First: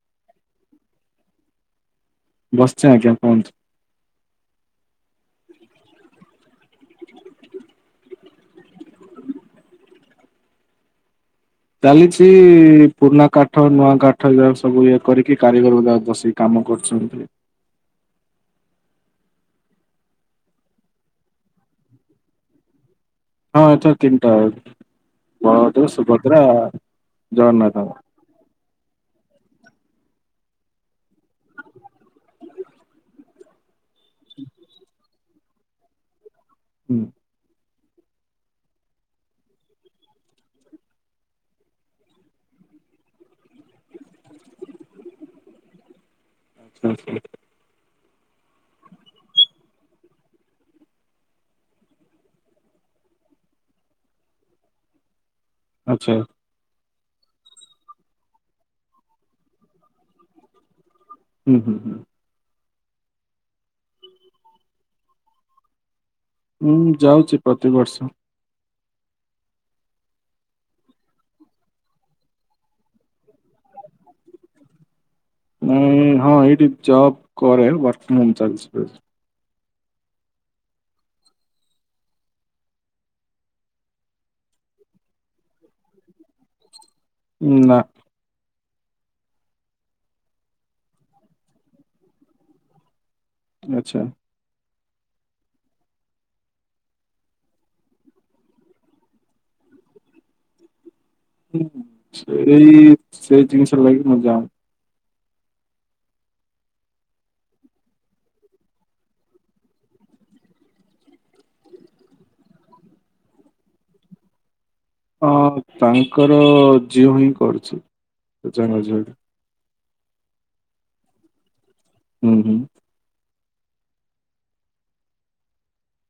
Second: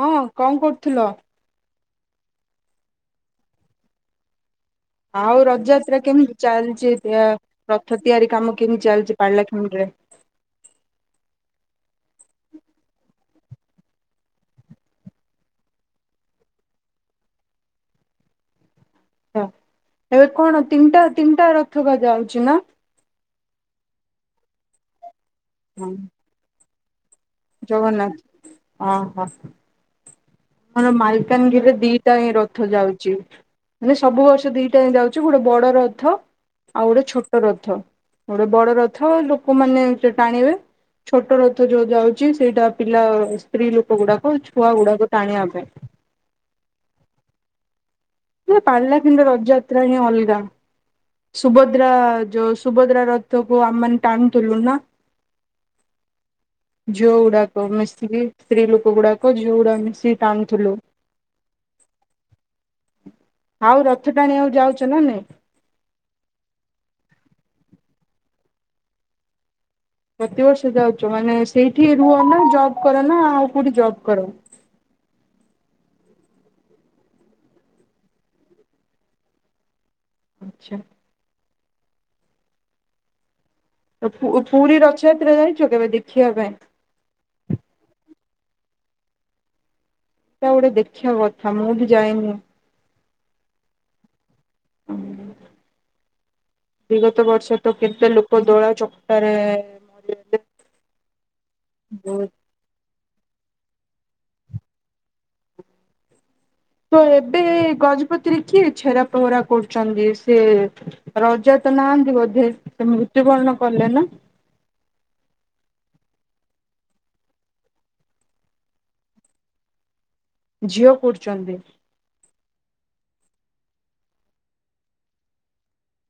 ହଁ କଣ କରୁଥିଲ? ବସିଛେ ଆଜ୍ଞା! କୁହନ୍ତୁ । ଆଉ ରଥଯାତ୍ରା କେମିତି ଚାଲିଛି। ରଥ ତିଆରି କାମ କେମିତି ଚାଲିଛି ପାରଳାଖେମୁଣ୍ଡିରେ । [unintelligible] ଚାଲିଛି ପୁରୁଣା କାଠ ନୂଆ କାଠ ଏଯା ସବୁ ଇଏ କରିକି କାରିଗର ଯା ବଷିକି କାମ ମ କରୁଛନ୍ତି । [inaudible] ଏବେ କଣ ତିନିଟା କୁ ତିନିଟା ରଥ ଯା ଯାଉଛି ନା? ହଁ! ଏଥର ତିନଟା ଯାଉଛି ବଲଭଦ୍ର, ହଁ ସୁଭଦ୍ରା ଜଗନ୍ନାଥ। ଜଗନ୍ନାଥ, ଓ ହୋ। ଆମ ମାଲକାନଗିରିରେ ଦିଟା ହିଁ ରଥ ଯାଉଛି । ମାନେ ସବୁ ବର୍ଷ ଦିଟା ହିଁ ଯାଉଛି । ଗୋଟେ ବଡ ରଥ ଆଉ ହୁଁ ଗୋଟେ ଛୋଟ ରଥ । ଗୋଟେ ବଡ ରଥ ଲୋକମାନେ ଟାଣିବେ ଛୋଟ ରଥ ଯୋ ଯାଉଛି ସେଇଟା ପିଲା ସ୍ତ୍ରୀ ଲୋକ ଗୁଡାକ ଛୁଆ ଗୁଡାକ ଟାଣିଆ ପାଇଁ । ଆଚ୍ଛା ଆଚ୍ଛା। ନ ସେ ପିଲ କିିଣ୍ଡ ରଜଯାତା ହଁ ଅଲଗା। ସୁଭଦ୍ରା ଯୋଉ ସୁଭଦ୍ରା ରଥକୁ ଆମେ ମାନେ ଟାଣଥିଲୁ ନା। ଆଛା। ଝିଅ ଗୁଡାକ ମିସ୍ତ୍ରୀ ସ୍ତ୍ରୀ ଲୋକ ଗୁଡାକ ଝିଅ ଗୁଡା ମିଶି ଟାଣୁଥିଲୁ। ହୁଁ ହୁଁ ହୁଁ। ଆଉ ରଥଟାଣୀ ବାକୁ ଯାଉଛ ନା ନାଇ? ହୁଁ ଯାଉଛି ପ୍ରତି ବର୍ଷ । ପ୍ରତିବର୍ଷ ଯାଉଛ ମାନେ ସେଇଠି ରୁହ ନା ଜବ କର ନା ଆଉ କୋଉଠି ଜବ୍ କର? [unintelligible] ନଁ ହଁ ଏଇଠି ଜବ କରେ ୱାର୍କ ଚାଲିଛି । ଆଚ୍ଛା । ପୁରୀ ରଥଯାତ୍ରା ଯାଇଛ କେବେ ଦେଖିବା ପାଇଁ? ନା । ତା ଗୋଟେ ଦେଖିବା କଥା ମୁଁ ବି ଯାଇନି । ଆଚ୍ଛା । ହୁଁ । ବିଗତ ବର୍ଷ ତ କେତେ ଲୋକ ଦୋଳା ଚକଟାରେ ହୁଁ ବହୁତ ସେଇ ସେଇ ଜିନିଷ ଲାଗି ମୁଁ ଯାାଉନି । ତ ଏବେ ଗଜପତିରେ କିଏ ଛେରା ଫହରା କରୁଛନ୍ତି? ସେ ରଜା ନାହାନ୍ତି ବୋଧେ? ସେ ମୃତ୍ୟୁବରଣ କଲେ ନା? ଅଁ ତାଙ୍କର ଝିଅ ହିଁ କରୁଛି ।ଜଣେ ଝିଅ । ଝିଅ କରୁଛନ୍ତି? ହୁଁ ହୁଁ ।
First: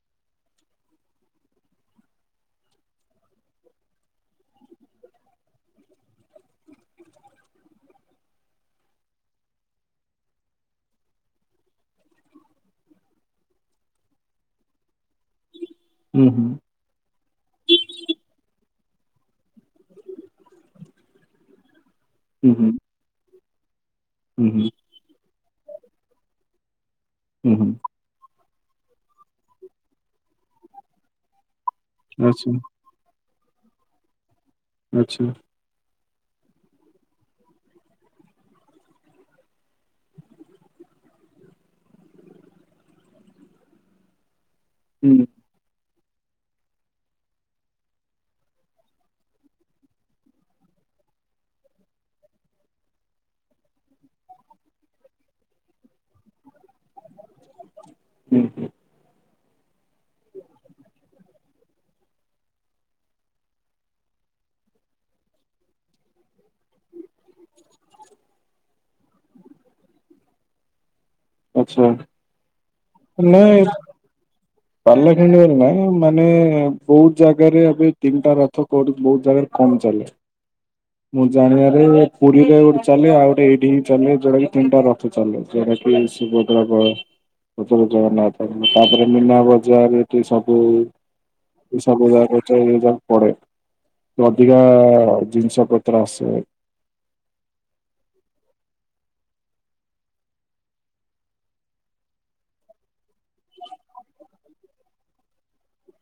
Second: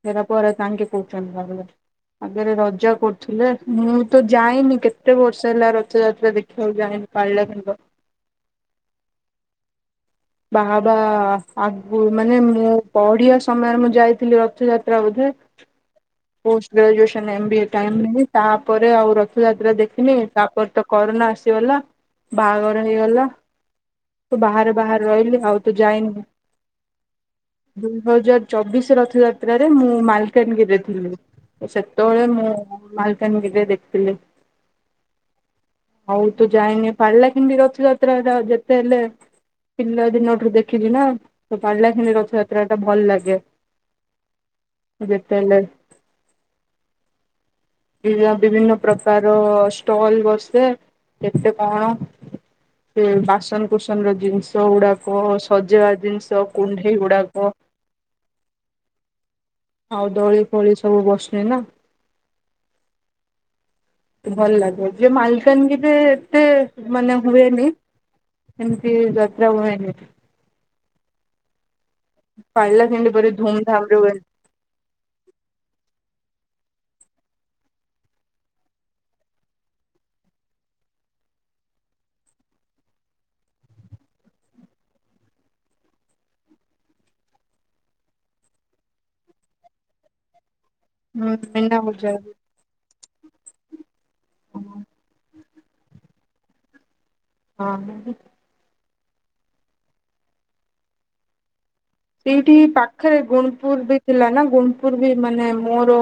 ଛେରା ପହଁରା ତାଙ୍କେ କହୁଛନ୍ତି ଭାବିଲି । ଆଗରେ ରଜା କରୁଥିଲେ ।ମୁଁ ତ ଯାଇନି, କେତେ ବର୍ଷ ହେଲା ରଥଯାତ୍ରା ଦେଖିବାକୁ ଯାଇନି । [inaudible] ବାହା ହବା ଆଗୁରୁ ମାନେ, ମୁଁ ପଢିବା ସମୟରେ ମୁଁ ଯାଇଥିଲି ରଥଯା ତ୍ରା ବୋଧେ। ହୁଁ ହୁଁ। Post graduation M B A time ରେ ହିଁ ତା ପରେ ଆଉ ରଥଯାତ୍ରା ଦେଖିନି, ତାପରେ ତ କରୋନା ଆସିଗଲା, ହୁଁ ହୁଁ ବାହାଘର ହେଇଗଲା । ହୁଁ ହୁଁ ବାହାରେ ବାହାରେ ରହିଲି ଆଉ ତ ଯାଇନି। ହୁଁ ହୁଁ ଦୁଇ ହଜାର ଚବିଶ ରଥଯାତ୍ରାରେ ମୁଁ ମାଲକାନଗିରିରେ ଥିଲି ।ସେତେବେଳେ ଆଚ୍ଛା ମୁଁ ମା ଏନଗେଜ ଦେଖଥିଲି । ଆଛା। ହଉ ତୁ ଯାଇନି ପାଳିଲା କେମତି ରଥ ଯାତ୍ରାର ଯେତେ ହେଲେ ପିଲା ଦିନଠୁ ଦେଖି ଛିନା, ତ ପାରିଲା ଖି ରଥଯାତ୍ରା ଟା ଭଲ ଲାଗେ। ହୁଁ ଯେତେହେଲେ ବିଭି- ବିଭିନ୍ନ ପ୍ରକାର ଷ୍ଟଲ ବସେ। କେତେ କଣ, ସେ ବାସନ କୁସନ ର ଜିନିଷ ଯୋଉଡାକ ସଜେଇବା ଜିନିଷ କୁଣ୍ଢେଇ ଗୁଡାକ- ହୁଁ ହୁଁ। ଆଉ ଦଳି ଫଳି ସବୁ ବସନେ ନା। ଭଲ ଲାଗେ ।ଯେ ମାଲକାନଗିରେ ଏତେ ମାନେ ହୁଏନି । ଏମିତି ଯାତ୍ରା ହୁଏନି। ଆଛା। ପାଳଲା ଖଡି ରେ ବଡ ଧୁମଧାମ ରେ ହୁଏ। ପାଲାଖେଡିରେ ନା ମାନେ ବହୁତ ଜାଗାରେ ଏବେ ତିନିଟା ରଥ କ ବହୁତ ଜାଗାରେ। [inaudible] ମୁଁ ଜାଣିବାରେ ପୁରୀରେ ଗୋଟେ ଚାଲେ, ଆଉ ଗୋଟେ ଏଇଠି ହିଁ ଚାଲେ ଯୋଉଟା କି ତିନିଟା ରଥ ଚାଲେ । ଡାକିବେ ସୁଭଦ୍ରା, ବଳ ପଛକୁ ଜଗନ୍ନାଥ, ତାପରେ ମୀନା ବଜାର ଏଠି ସ ହୁଁ। ଏ ମୀନା ବଜାର ସବୁଯାକରୁଛ ସେତ ପଡେ। ଅଧିକା ଜିନିଷ ପତ୍ର ଆସେ । ହଁ, ହ ସେଇଠି ପାଖରେ ଗୁଣପୁର ବି ଥିଲା ନା ।ଗୁଣପୁର ବି ମାନେ ମୋର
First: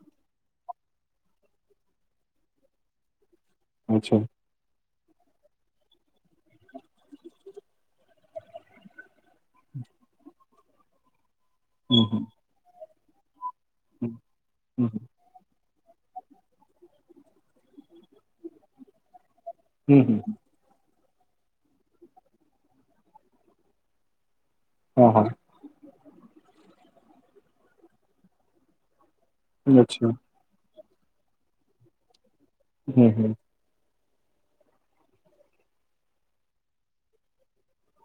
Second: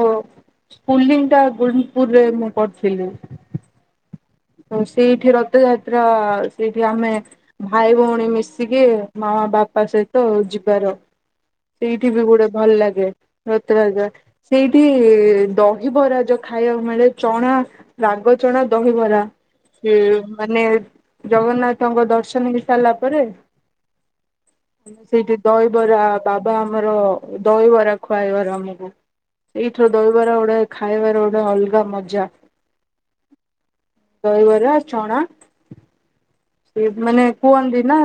ସ୍କୁଲିଙ୍ଗଟା ଗୁଣୁପୁରରେ, ମୁଁ ପଢ଼ୁଥିଲି। ଆଛା। ସେଇଠି ରଥଯାତ୍ରା। ସେଇଠି ଆମେ ଭାଇ, ଭଉଣୀ ମିଶିକି ମା ମା ବାପା ସେହିତ ଯିବାର ହୁଁ ସେଇଠି ହୁଁ ବି ଗୋଟେ ଭଲ ଲାଗେ ରଥଯାତ୍ରା ହୁଁ ସେଇଠି ହୁଁ ଦଶ ରିବରାଜୋଉ ଖାଇବାକୁ ମିଳେ ଚଣା ରାଗ ଚଣା ଦହିବରା ସେ ହୁଁ ହୁଁ ମାନେ, ଜଗନ୍ନାଥଙ୍କ ଦର୍ଶନ ହେଇ ସାରିଲା ପରେ ହୁଁ ହଁ ହଁ ସେଇଠି ଦହିବରା ବାବା ଆମର ଦହିବରା ଖୁଆଇବାର ଆମକୁ ଏଇଥର ଆଚ୍ଛା ଦହିବାର ଓଡେ ଖାଇବାର ଓଡେ ଅଲଗା ମଜା। ହୁଁ ହୁଁ ଦହିବାର ଚଣା ସେ ମାନେ କୁହନ୍ତି ନା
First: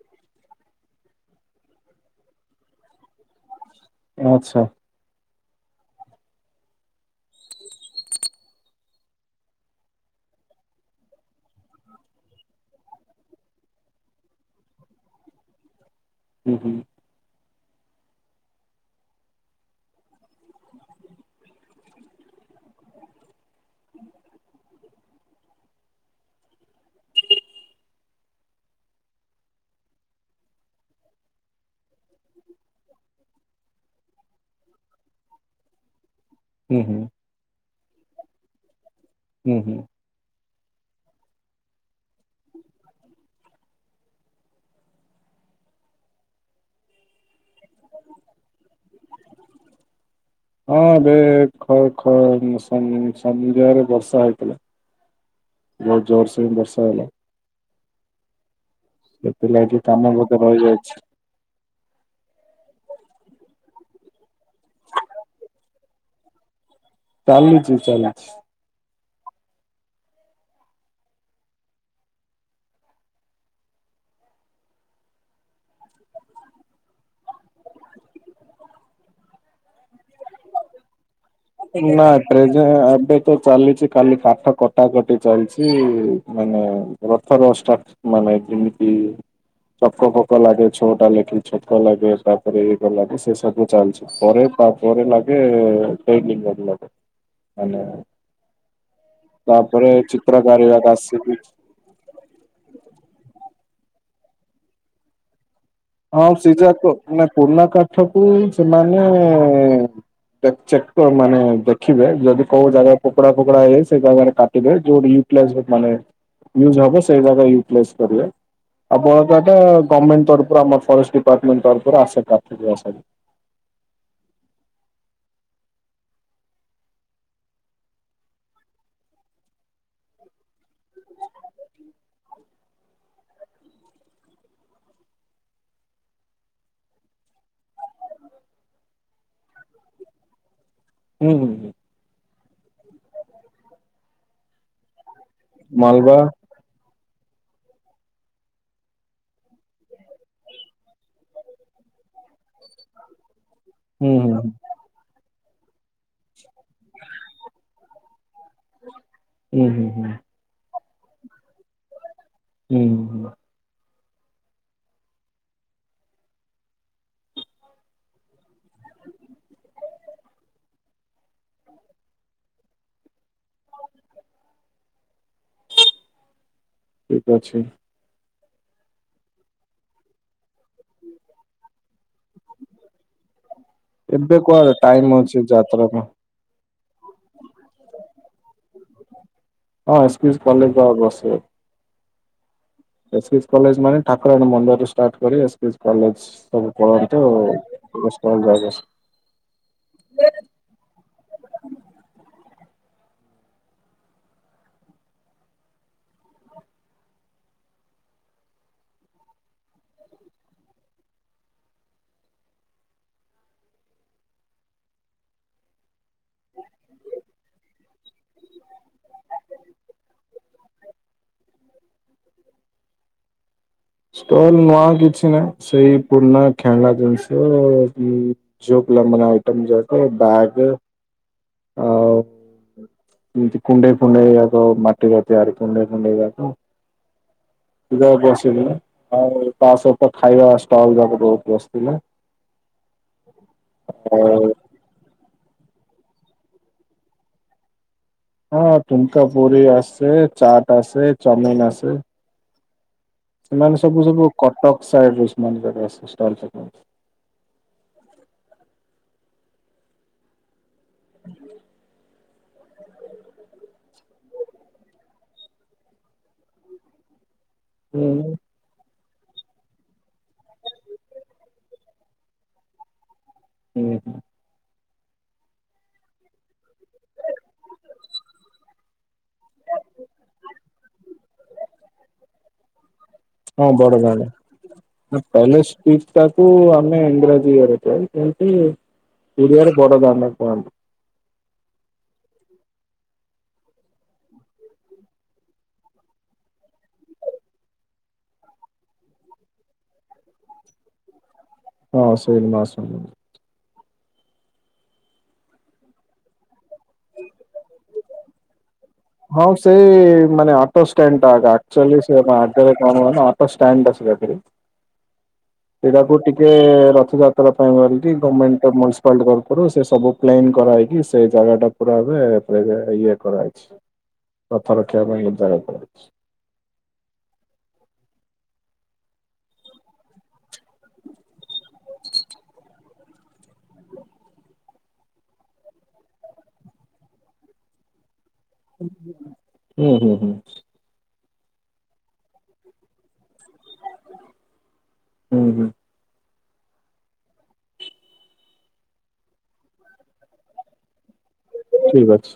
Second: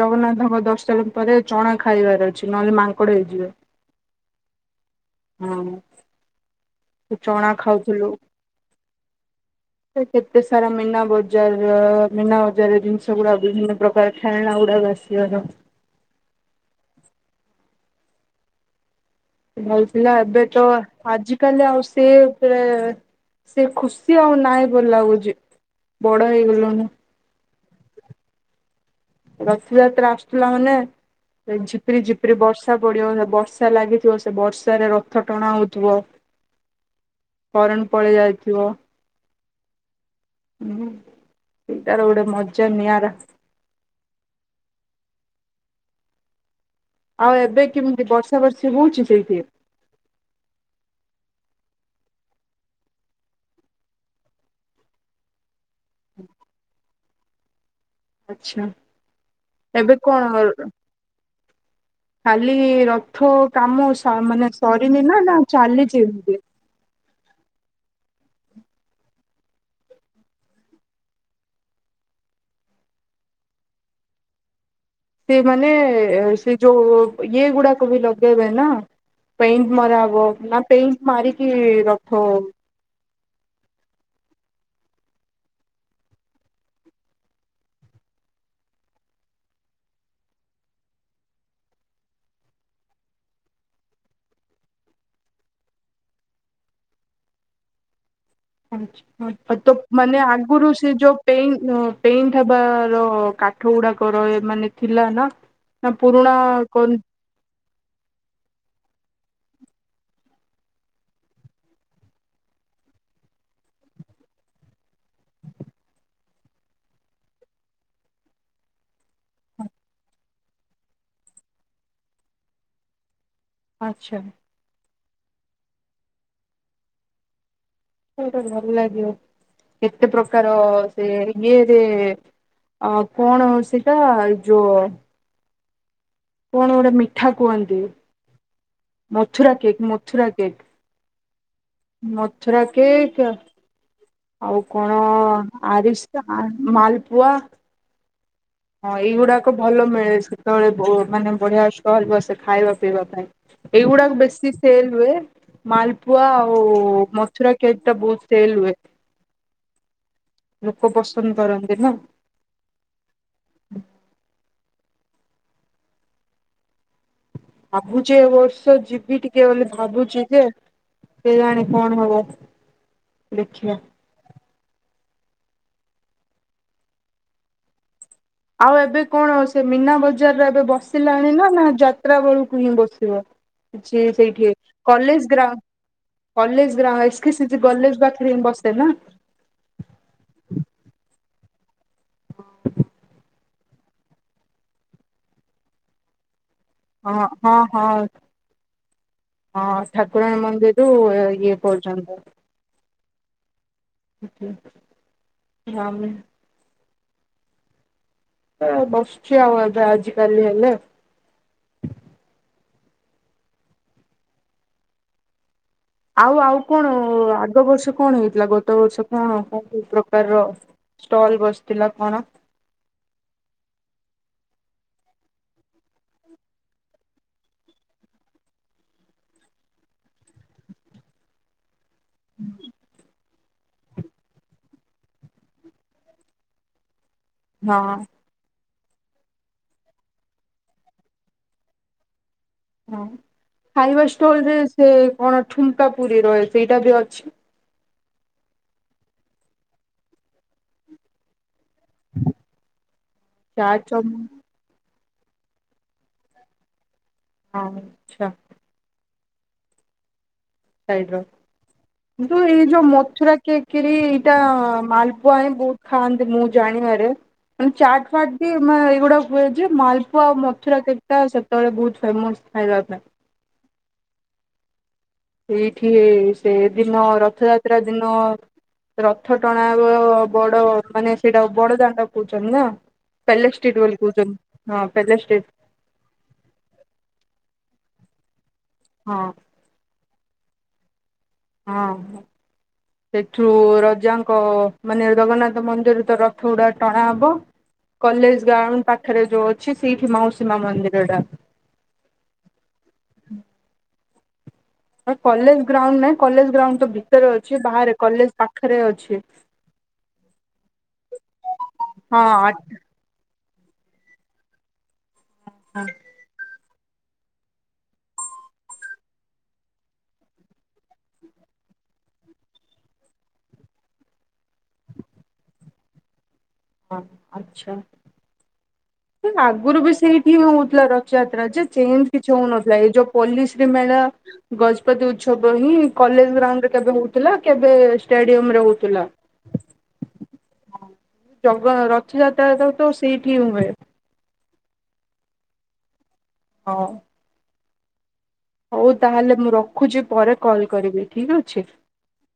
ଜଗନ୍ନାଥଙ୍କ ଦର୍ଶନ ପରେ ଚଣା ଖାଇବାର ଅଛି ନହେଲେ ମା [unintelligible] ହେଇଯିବେ ଆଚ୍ଛା। ହଁ [inaudible] ଚଣା ଖାଉଥିଲୁ। ସେ କେତେ ସାରା ମୀନା ବୋଜାର ମିନା ବଜାର ଜିନିଷ ଗୁଡା ବିଭିନ୍ନ ପ୍ରକାର ଖେଳଣା ଗୁଡାକ ଆସିବାର ହୁଁ ହୁଁ। ଭଲଥିଲା ଏବେ ତ ଆଜି କାଲି ଆଉ ସେ ପୁରା ସେ ଖୁସି ଆଉ ନହିଁ ବୋଲିଲ ଲାଗୁଛି ବଡ ହେଇଗଲଣି । ରଥଯାତ୍ରା ଆସୁଥିଲା ମାନେ ସେ ଝିପରି ଝିପରି ବର୍ଷା ପଡିବ ବର୍ଷା ଲାଗିଥିବ ସେ ବର୍ଷାରେ ରଥ ଟଣା ହଉଥିବ। ହୁଁ ହୁଁ। ଫରଣ ପଳେଇ ଆଇଥିବ ହୁଁ ହୁଁ। [inaudible] ହଁ ସେ ତାର ଗୋଟେ ମଜା ନିଆରା। [inaudible] ଆଉ ଏବେ କେମିତି ବର୍ଷା ବର୍ଷି ହଉଛି ସେଇଠି? [inaudible] ଖ ସମୁଦାୟରେ ବର୍ଷା ହେଇଥିଲା। [inaudible] ବହୁତ ଜୋର ସେ ବର୍ଷା ହେଲା। ଆଚ୍ଛା। ସେ ପିଲାଟି କାମ ବୋଧେ ରହିଯାଇଛି? ଖାଲି ରଥ କାମ ମାନେ ସରିିନି ନା ନା ଚାଲିଛିି ଏମିତି? ଚାଲିଚି ଚାଲିଚି ସେ ମାନେ ସେ ଯୋଉ ଇଏ ଗୁଡାକ ବି ଲଗେଇବେ ନା? ପେଣ୍ଟ ମରା ଆବ ନା ପେଣ୍ଟ ମାରିକି ରଥ [unintelligible] ତ ଚାଲିଛି ଖାଲି କାଠ କଟାକଟି ଚାଲିଛି ମାନେ ରଥ [unintelligible] ମାନେ ମୈତ୍ରୀ ମିତି ଚକ ପକ ଲାଗେ ଛୋଟା ଲେଖି ଛକ ଲାଗେ ତାପରେ ଏଇଟା ଲାଗେ ସେ ସବୁ ଚାଲିଛି ପରେ ପାରେ ଲାଗେ ସେ ଲାଗେ [inaudible] ମାନେ ହଁ ତ ତାପରେ ମାନେ ଆଗୁରୁ ଚିତ୍ରକାରିବା ସେ ଯୋ ଆସିକି ପେ ପେଟବ କା ଠ ଉୁଡାକର ମାନେ ଥିଲା ନା ନା ହଁ ପୁରୁଣା ସେ ଯାକ କଣ ମାନେ ପୁରର୍ନା କାଠ କୁ ସେମାନେ [unintelligible] ପ୍ଲସ ବଟ ମାନେ ନିଉ ଜବ ସେଇ ନିଉପ୍ଲସ କରିବେ। ଆଉ ବଳକା ଟା ଗମେଣ୍ଟ ତରଫ ରୁ ଆସେ [unintelligible] ଆଚ୍ଛା। ସେଟା ଭଲ ଲାଗିବ କେତେ ପ୍ରକାର ସେ ଇଏରେ ଆ କଣ ସେଟା ଯୋଉ କଣ ଗୋଟେ ମିଠା କୁହନ୍ତି? Mathura cake Mathura cake. ହୁଁ ହୁଁ ହୁଁ। ମଥୁରା କେକ୍ [inaudible] ଆଉ କଣ ମାଲବା ଆରିସା ମାଲ ୱା ହଁ ଏଇଗୁଡାକ ଭଲ ମିଳେ ସେତେବେଳେ ମାନେ ବଢିଆ ଷ୍ଟଲ ବସେ ଖାଇବା ପିଇବା ପାଇଁ। ହୁଁ ଏଇଗୁଡାକ ହୁଁ ବେଶୀ ସେଲ ହୁଏ। ମାଲପୁଆ ଓ ମଥୁରା କେକ୍ ଟା ବହୁତ ସେଲ ହୁଏ। ହୁଁ ହୁଁ ଲୋକ ପସନ୍ଦ କରନ୍ତି ନା। ହୁଁ। ଭାବୁଛି ଏ ବର୍ଷ ଯିବି ଟିକେ ବୋଲି ଭାବୁଛି ଯେ କେ ଜାଣି କଣ ହବ, ଦେଖିବା। ଠିକ୍ ଅଛି। ଆଉ ଏବେ କଣ ସେ ମୀନା ବଜାରରେ ଏବେ ବସିଲାଣି ନା ନା ଯାତ୍ରା ବେଳକୁ ହିଁ ବସିବ? ଅଛି ଏବେ ସେଇଠି କୁଆଡେ ଟାଇମ କଲେଜ୍ ଅଛି ଗ୍ରାଉ ଯାତ୍ରା ପାଇଁ କଲେଜ୍ ଗ୍ରା S K C G college ପାଖରେ ହିଁ ବସେ ନା? ହଁ [unintelligible] କଲେଜ୍ ପାଖରେ ବସେ। ଏସ୍ କି ସିଜ୍ କଲେଜ୍ ମାନେ ଠାକୁରାଣୀ ମନ୍ଦିରରୁ ଷ୍ଟାର୍ଟ୍ କରି ଏସ୍ କି ସିଜ୍ କଲେଜ୍। ହଁ ହଁ- ହଁ। ଯାକ ହଁ ଠାକୁରାଣୀ ମନ୍ଦିରୁ ଇଏ ପର୍ଯ୍ୟନ୍ତ। ହୁଁହୁଁ [unintelligible] ଏ ବସୁଚି ଆଉ ଏବେ ଆଜି କାଲି ହେଲେ। ଆଉ-ଆଉ କଣ ଆଗ ବର୍ଷ କଣ ହେଇଥିଲା ଗତ ବର୍ଷ କଣ କଣ କୋଉ ପ୍ରକାରର? ଷ୍ଟଲ୍ ବସିଥିଲା କଣ? ଷ୍ଟଲ୍ ନୂଆ କିଛି ନା ସେଇ ପୁରୁଣା ଖେଳଣ ଜିନିଷ ଅ ଯୋ [unintelligible] ଆଇଟମ୍ ଯାକ ବ୍ୟାଗ ଆଉ ହୁଁ। ଏମିତି କୁଣ୍ଡେଇଫୁଣ୍ଡେଇରାକ ମାଟିରେ ତିଆରି କୁଣ୍ଡେଇଫୁଣ୍ଡେଇରାକ। ହଁ [unintelligible] ବସିନି ନା? ଆଉ ତା ସହିତ ଖାଇବା ଷ୍ଟଲ୍ ଯାକ ବହୁତ ବସିଥିଲା। ହଁ ଖାଇବା ଆଉ ଷ୍ଟଲରେ ସେ କଣ ଠୁଙ୍କାପୁରିର [inaudible] ସେଇଟା ବି ଅଛି? ହଁ ଠୁଙ୍କାପୁରି ଆସେ ଚାଟ୍ ଆସେ ଚାଉମିନ୍ ଆସେ। ଚା ସେମାନେ ସବୁ ଚମ୍ ସବୁ କଟକ ସାଇଡ଼ରେ ସେମାନେ ଯାକ ଆସେ ଷ୍ଟଲ୍ ପକାଏ । ହଁ ଆଛା। ସାଇଡର କିନ୍ତୁ ଏଇ ଯୋଉ ମଥୁରା କେକରି ଏଇଟା ମାଲପୁଆ ହିଁ ବହୁତ ଖାଆନ୍ତି ମୁଁ ଜାଣିବାରେ ମାନେ ହୁଁ ଚାଟଫାଟ୍ ବି ମାନେ ଏଇଗୁଡା ହୁଏ ଯେ ମାଲପୁଆ ଆଉ ମଥୁରା କେକଟା ସେତେବେଳେ ବହୁତ ଫେମସ୍ ଖାଇବା ପାଇଁ। ହୁଁ -ହୁଁ। ଏଇଠି ଏ ସେଦିନ ରଥଯାତ୍ରା ଦିନ। ରଥ ଟଣା ହେବ ବଡ ମାନେ ସେଇଟା ବଡଦାଣ୍ଡ କହୁଛନ୍ତି ନା? ହଁ ପେଲେଷ୍ଟ୍ରିଟ ବୋଲି ବଡଦାଣ୍ଡ, କହୁଛନ୍ତି ହଁ ପେଲେଷ୍ଟ୍ରିଟ [unintelligible] ଆମେ ଇଂରାଜୀରେ [inaudible] ସେମିତି ହଁ ଓଡିଆରେ ବଡଦାଣ୍ଡ କୁହନ୍ତି। ହଁ। ସେଠୁ ରଜାଙ୍କ ମାନେ ଜଗନ୍ନାଥ ମନ୍ଦିରରେ ତ ରଥଗୁଡା ଟଣା ହବ? କଲେଜ ଗ୍ରାଉଣ୍ଡ୍ ପାଖରେ ଯୋଉ ଅଛି ସେଇଠି ମାଉସୀମା ମନ୍ଦିରଟା। ହଁ ସେ ମାଉସୀମା [inaudible] [inaudible] କଲେଜ ଗ୍ରାଉଣ୍ଡ୍ ନାଇଁ କଲେଜ ଗ୍ରାଉଣ୍ଡ୍ ତ ଭିତରେ ଅଛି ବାହାରେ କଲେଜ ପାଖ ହଁ ସେଇ ମାନେ ଅଟୋଷ୍ଟାଣ୍ଡଟା [inaudible] ଆକ୍ଚୁଆଲି ସେ [inaudible] ହଁ ଆଗରେ କଣ ହୁଏ ନା ଅଟୋ ଷ୍ଟାଣ୍ଡ୍ [unintelligible] ଆ ସେଟାକୁ ଟିକେ [inaudible] ରଥଯାତ୍ରା ପାଇଁ ବୋଲିକି ଗମେଣ୍ଟ୍ ମ୍ୟୁନିସିପାଲଟି ତରଫରୁ ସବୁ ପ୍ଲେନ୍ କରା ହେଇକି ସେ ଜାଗା ପୁରା ଏବେ [inaudible] ଇଏ କରା ହେଇଛି, ରଥ ରଖିବା ପାଇଁ ଜାଗା କରା ହେଇଛି। ହଁ ଆଚ୍ଛା। ଆଗରୁ ବି ସେଇଠି ହିଁ ହଉଥିଲା ରଥଯାତ୍ରା ଯେ ଚେଞ୍ଜ୍ କିଛି ହଉନଥିଲା ଏଇ ଯୋଉ ପଲିଶ୍ରୀ ମେଳା [inaudible] ଗଜପତି ଉତ୍ସବ ହିଁ କଲେଜ ଗ୍ରାଉଣ୍ଡରେ କେବେ ହେଉଥିଲା କେବେ ଷ୍ଟାଡିୟମରେ ହଉଥିଲା। ହୁଁ ହୁଁ ହୁଁ ଜଗ ରଥଯାତ୍ରାଟା ତ ସେଇଠି ହୁଏ। ହୁଁ ହୁଁ ହଁ ହଉ ତାହେଲେ ମୁଁ ରଖୁଛି, ପରେ କଲ୍ କରିବି ଠିକ ଅଛି। ଠିକ ଅଛି।